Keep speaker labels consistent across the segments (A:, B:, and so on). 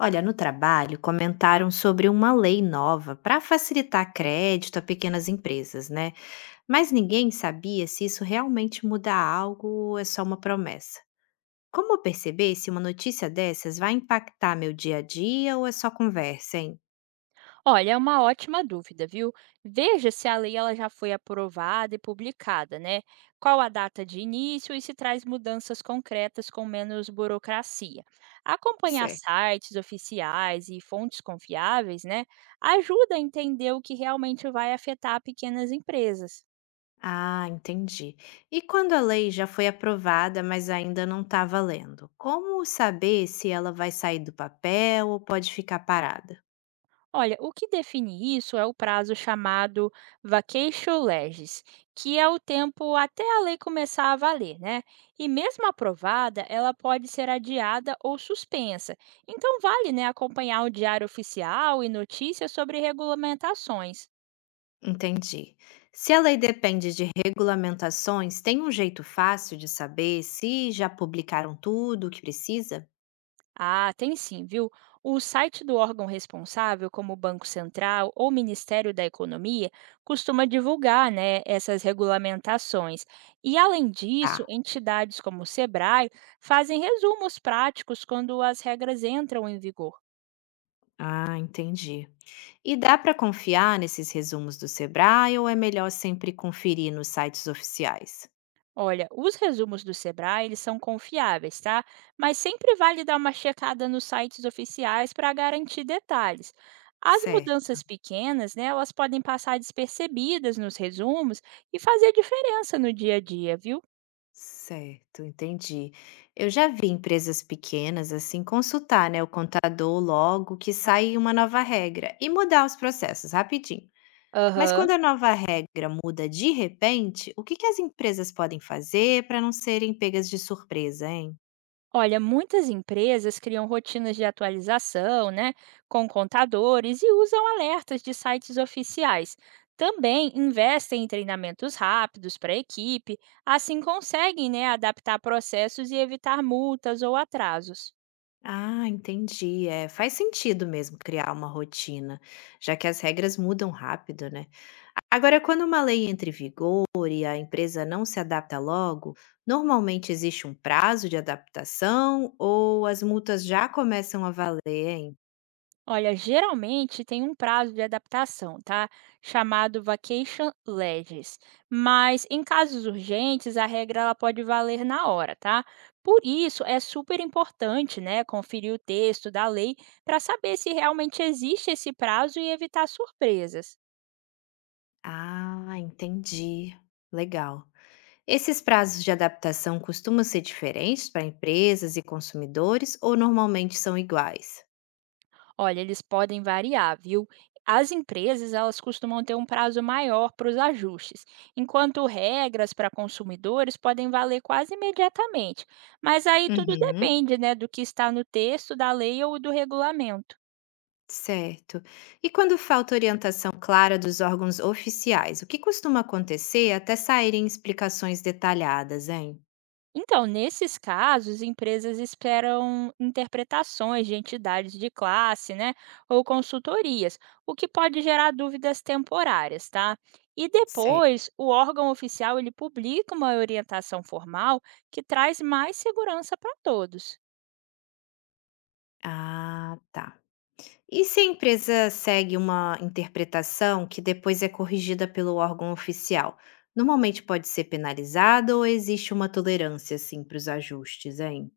A: Olha, no trabalho comentaram sobre uma lei nova para facilitar crédito a pequenas empresas, né? Mas ninguém sabia se isso realmente muda algo ou é só uma promessa. Como perceber se uma notícia dessas vai impactar meu dia a dia ou é só conversa, hein?
B: Olha, é uma ótima dúvida, viu? Veja se a lei ela já foi aprovada e publicada, né? Qual a data de início e se traz mudanças concretas com menos burocracia. Acompanhar
A: Certo.
B: sites oficiais e fontes confiáveis, né? Ajuda a entender o que realmente vai afetar pequenas empresas.
A: Ah, entendi. E quando a lei já foi aprovada, mas ainda não está valendo, como saber se ela vai sair do papel ou pode ficar parada?
B: Olha, o que define isso é o prazo chamado vacatio legis, que é o tempo até a lei começar a valer, né? E mesmo aprovada, ela pode ser adiada ou suspensa. Então vale, né, acompanhar o diário oficial e notícias sobre regulamentações.
A: Entendi. Se a lei depende de regulamentações, tem um jeito fácil de saber se já publicaram tudo o que precisa?
B: Ah, tem sim, viu? O site do órgão responsável, como o Banco Central ou Ministério da Economia, costuma divulgar, né, essas regulamentações. E, além disso,
A: Tá.
B: entidades como o SEBRAE fazem resumos práticos quando as regras entram em vigor.
A: Ah, entendi. E dá para confiar nesses resumos do Sebrae ou é melhor sempre conferir nos sites oficiais?
B: Olha, os resumos do Sebrae, eles são confiáveis, tá? Mas sempre vale dar uma checada nos sites oficiais para garantir detalhes. As
A: Certo,
B: mudanças pequenas, né, elas podem passar despercebidas nos resumos e fazer diferença no dia a dia, viu?
A: certo, entendi. Eu já vi empresas pequenas assim consultar, né, o contador logo que sai uma nova regra e mudar os processos rapidinho. Mas quando
B: Aham.
A: a nova regra muda de repente, o que que as empresas podem fazer para não serem pegas de surpresa, hein?
B: Olha, muitas empresas criam rotinas de atualização, né, com contadores e usam alertas de sites oficiais. Também investem em treinamentos rápidos para a equipe, assim conseguem né, adaptar processos e evitar multas ou atrasos.
A: Ah, entendi. É, faz sentido mesmo criar uma rotina, já que as regras mudam rápido, né? Agora, quando uma lei entra em vigor e a empresa não se adapta logo, normalmente existe um prazo de adaptação ou as multas já começam a valer, hein?
B: Olha, geralmente tem um prazo de adaptação, tá? Chamado vacation legis. Mas em casos urgentes, a regra ela pode valer na hora, tá? Por isso é super importante, né, conferir o texto da lei para saber se realmente existe esse prazo e evitar surpresas.
A: Ah, entendi. Legal. Esses prazos de adaptação costumam ser diferentes para empresas e consumidores ou normalmente são iguais?
B: Olha, eles podem variar, viu? As empresas, elas costumam ter um prazo maior para os ajustes, enquanto regras para consumidores podem valer quase imediatamente. Mas aí tudo
A: Uhum,
B: depende, né, do que está no texto da lei ou do regulamento.
A: certo. E quando falta orientação clara dos órgãos oficiais, o que costuma acontecer até saírem explicações detalhadas, hein?
B: Então, nesses casos, empresas esperam interpretações de entidades de classe, né, ou consultorias, o que pode gerar dúvidas temporárias, tá? E
A: Certo.
B: depois, o órgão oficial ele publica uma orientação formal que traz mais segurança para todos.
A: Ah, tá. E se a empresa segue uma interpretação que depois é corrigida pelo órgão oficial? Normalmente pode ser penalizada ou existe uma tolerância, assim, para os ajustes, hein?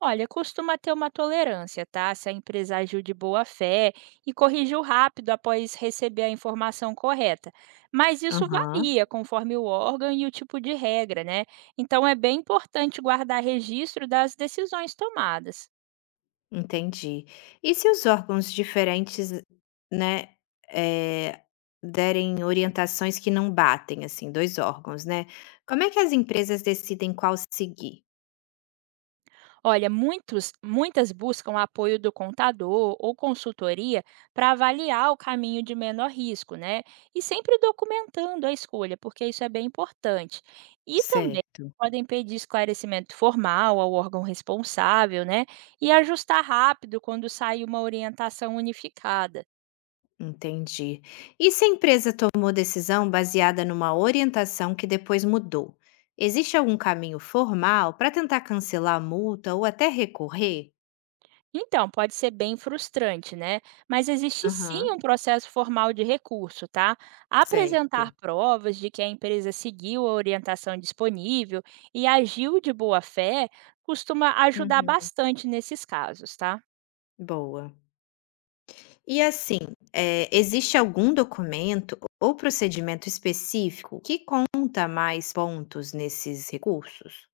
B: Olha, costuma ter uma tolerância, tá? Se a empresa agiu de boa fé e corrigiu rápido após receber a informação correta. Mas isso
A: Aham.
B: varia conforme o órgão e o tipo de regra, né? Então é bem importante guardar registro das decisões tomadas.
A: Entendi. E se os órgãos diferentes, né, eh, derem orientações que não batem, assim, 2 órgãos, né, como é que as empresas decidem qual seguir?
B: Olha, muitos, muitas buscam apoio do contador ou consultoria para avaliar o caminho de menor risco, né? E sempre documentando a escolha, porque isso é bem importante. E também
A: Certo.
B: podem pedir esclarecimento formal ao órgão responsável, né? E ajustar rápido quando sai uma orientação unificada.
A: Entendi. E se a empresa tomou decisão baseada numa orientação que depois mudou, existe algum caminho formal para tentar cancelar a multa ou até recorrer?
B: Então, pode ser bem frustrante, né? Mas existe
A: Aham,
B: sim um processo formal de recurso, tá? Apresentar
A: certo.
B: provas de que a empresa seguiu a orientação disponível e agiu de boa fé costuma ajudar
A: Uhum,
B: bastante nesses casos, tá?
A: boa. E assim, existe algum documento ou procedimento específico que conta mais pontos nesses recursos?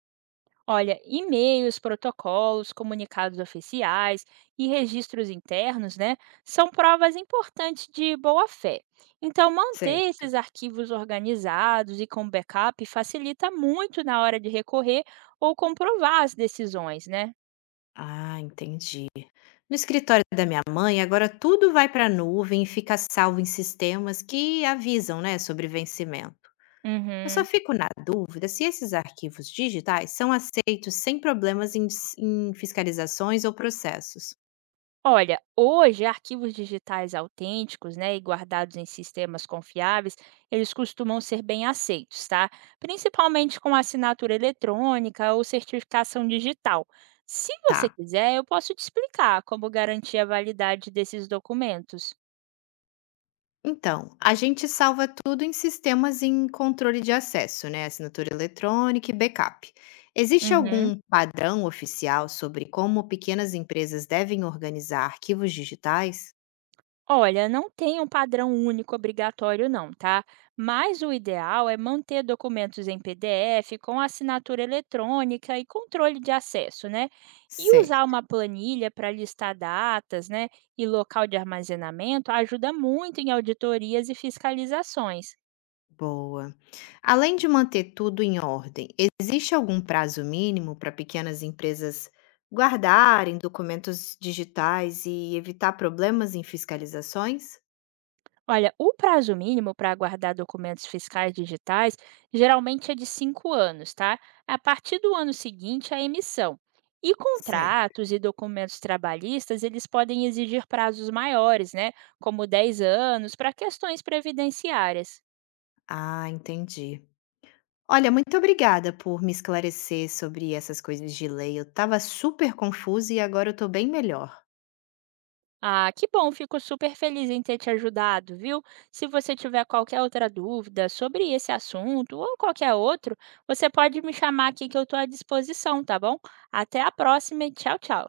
B: Olha, e-mails, protocolos, comunicados oficiais e registros internos, né, são provas importantes de boa-fé. Então, manter esses
A: Certo.
B: arquivos organizados e com backup facilita muito na hora de recorrer ou comprovar as decisões, né?
A: Ah, entendi. No escritório da minha mãe, agora tudo vai para a nuvem e fica salvo em sistemas que avisam, né, sobre vencimento. Eu só
B: Uhum.
A: fico na dúvida se esses arquivos digitais são aceitos sem problemas em fiscalizações ou processos.
B: Olha, hoje arquivos digitais autênticos, né, e guardados em sistemas confiáveis, eles costumam ser bem aceitos, tá? Principalmente com assinatura eletrônica ou certificação digital. Se você
A: Tá.
B: quiser, eu posso te explicar como garantir a validade desses documentos.
A: Então, a gente salva tudo em sistemas em controle de acesso, né? Assinatura eletrônica e backup. Existe
B: Uhum.
A: algum padrão oficial sobre como pequenas empresas devem organizar arquivos digitais?
B: Olha, não tem um padrão único obrigatório não, tá? Mas o ideal é manter documentos em PDF com assinatura eletrônica e controle de acesso, né? E usar
A: Certo,
B: uma planilha para listar datas, né, e local de armazenamento ajuda muito em auditorias e fiscalizações.
A: boa. Além de manter tudo em ordem, existe algum prazo mínimo para pequenas empresas guardarem documentos digitais e evitar problemas em fiscalizações?
B: Olha, o prazo mínimo para guardar documentos fiscais digitais geralmente é de 5 anos, tá? A partir do ano seguinte, à emissão. E
A: Certo.
B: contratos e documentos trabalhistas, eles podem exigir prazos maiores, né? Como 10 anos, para questões previdenciárias.
A: Ah, entendi. Olha, muito obrigada por me esclarecer sobre essas coisas de lei. Eu estava super confusa e agora eu estou bem melhor.
B: Ah, que bom, fico super feliz em ter te ajudado, viu? Se você tiver qualquer outra dúvida sobre esse assunto ou qualquer outro, você pode me chamar aqui que eu estou à disposição, tá bom? Até a próxima e tchau, tchau.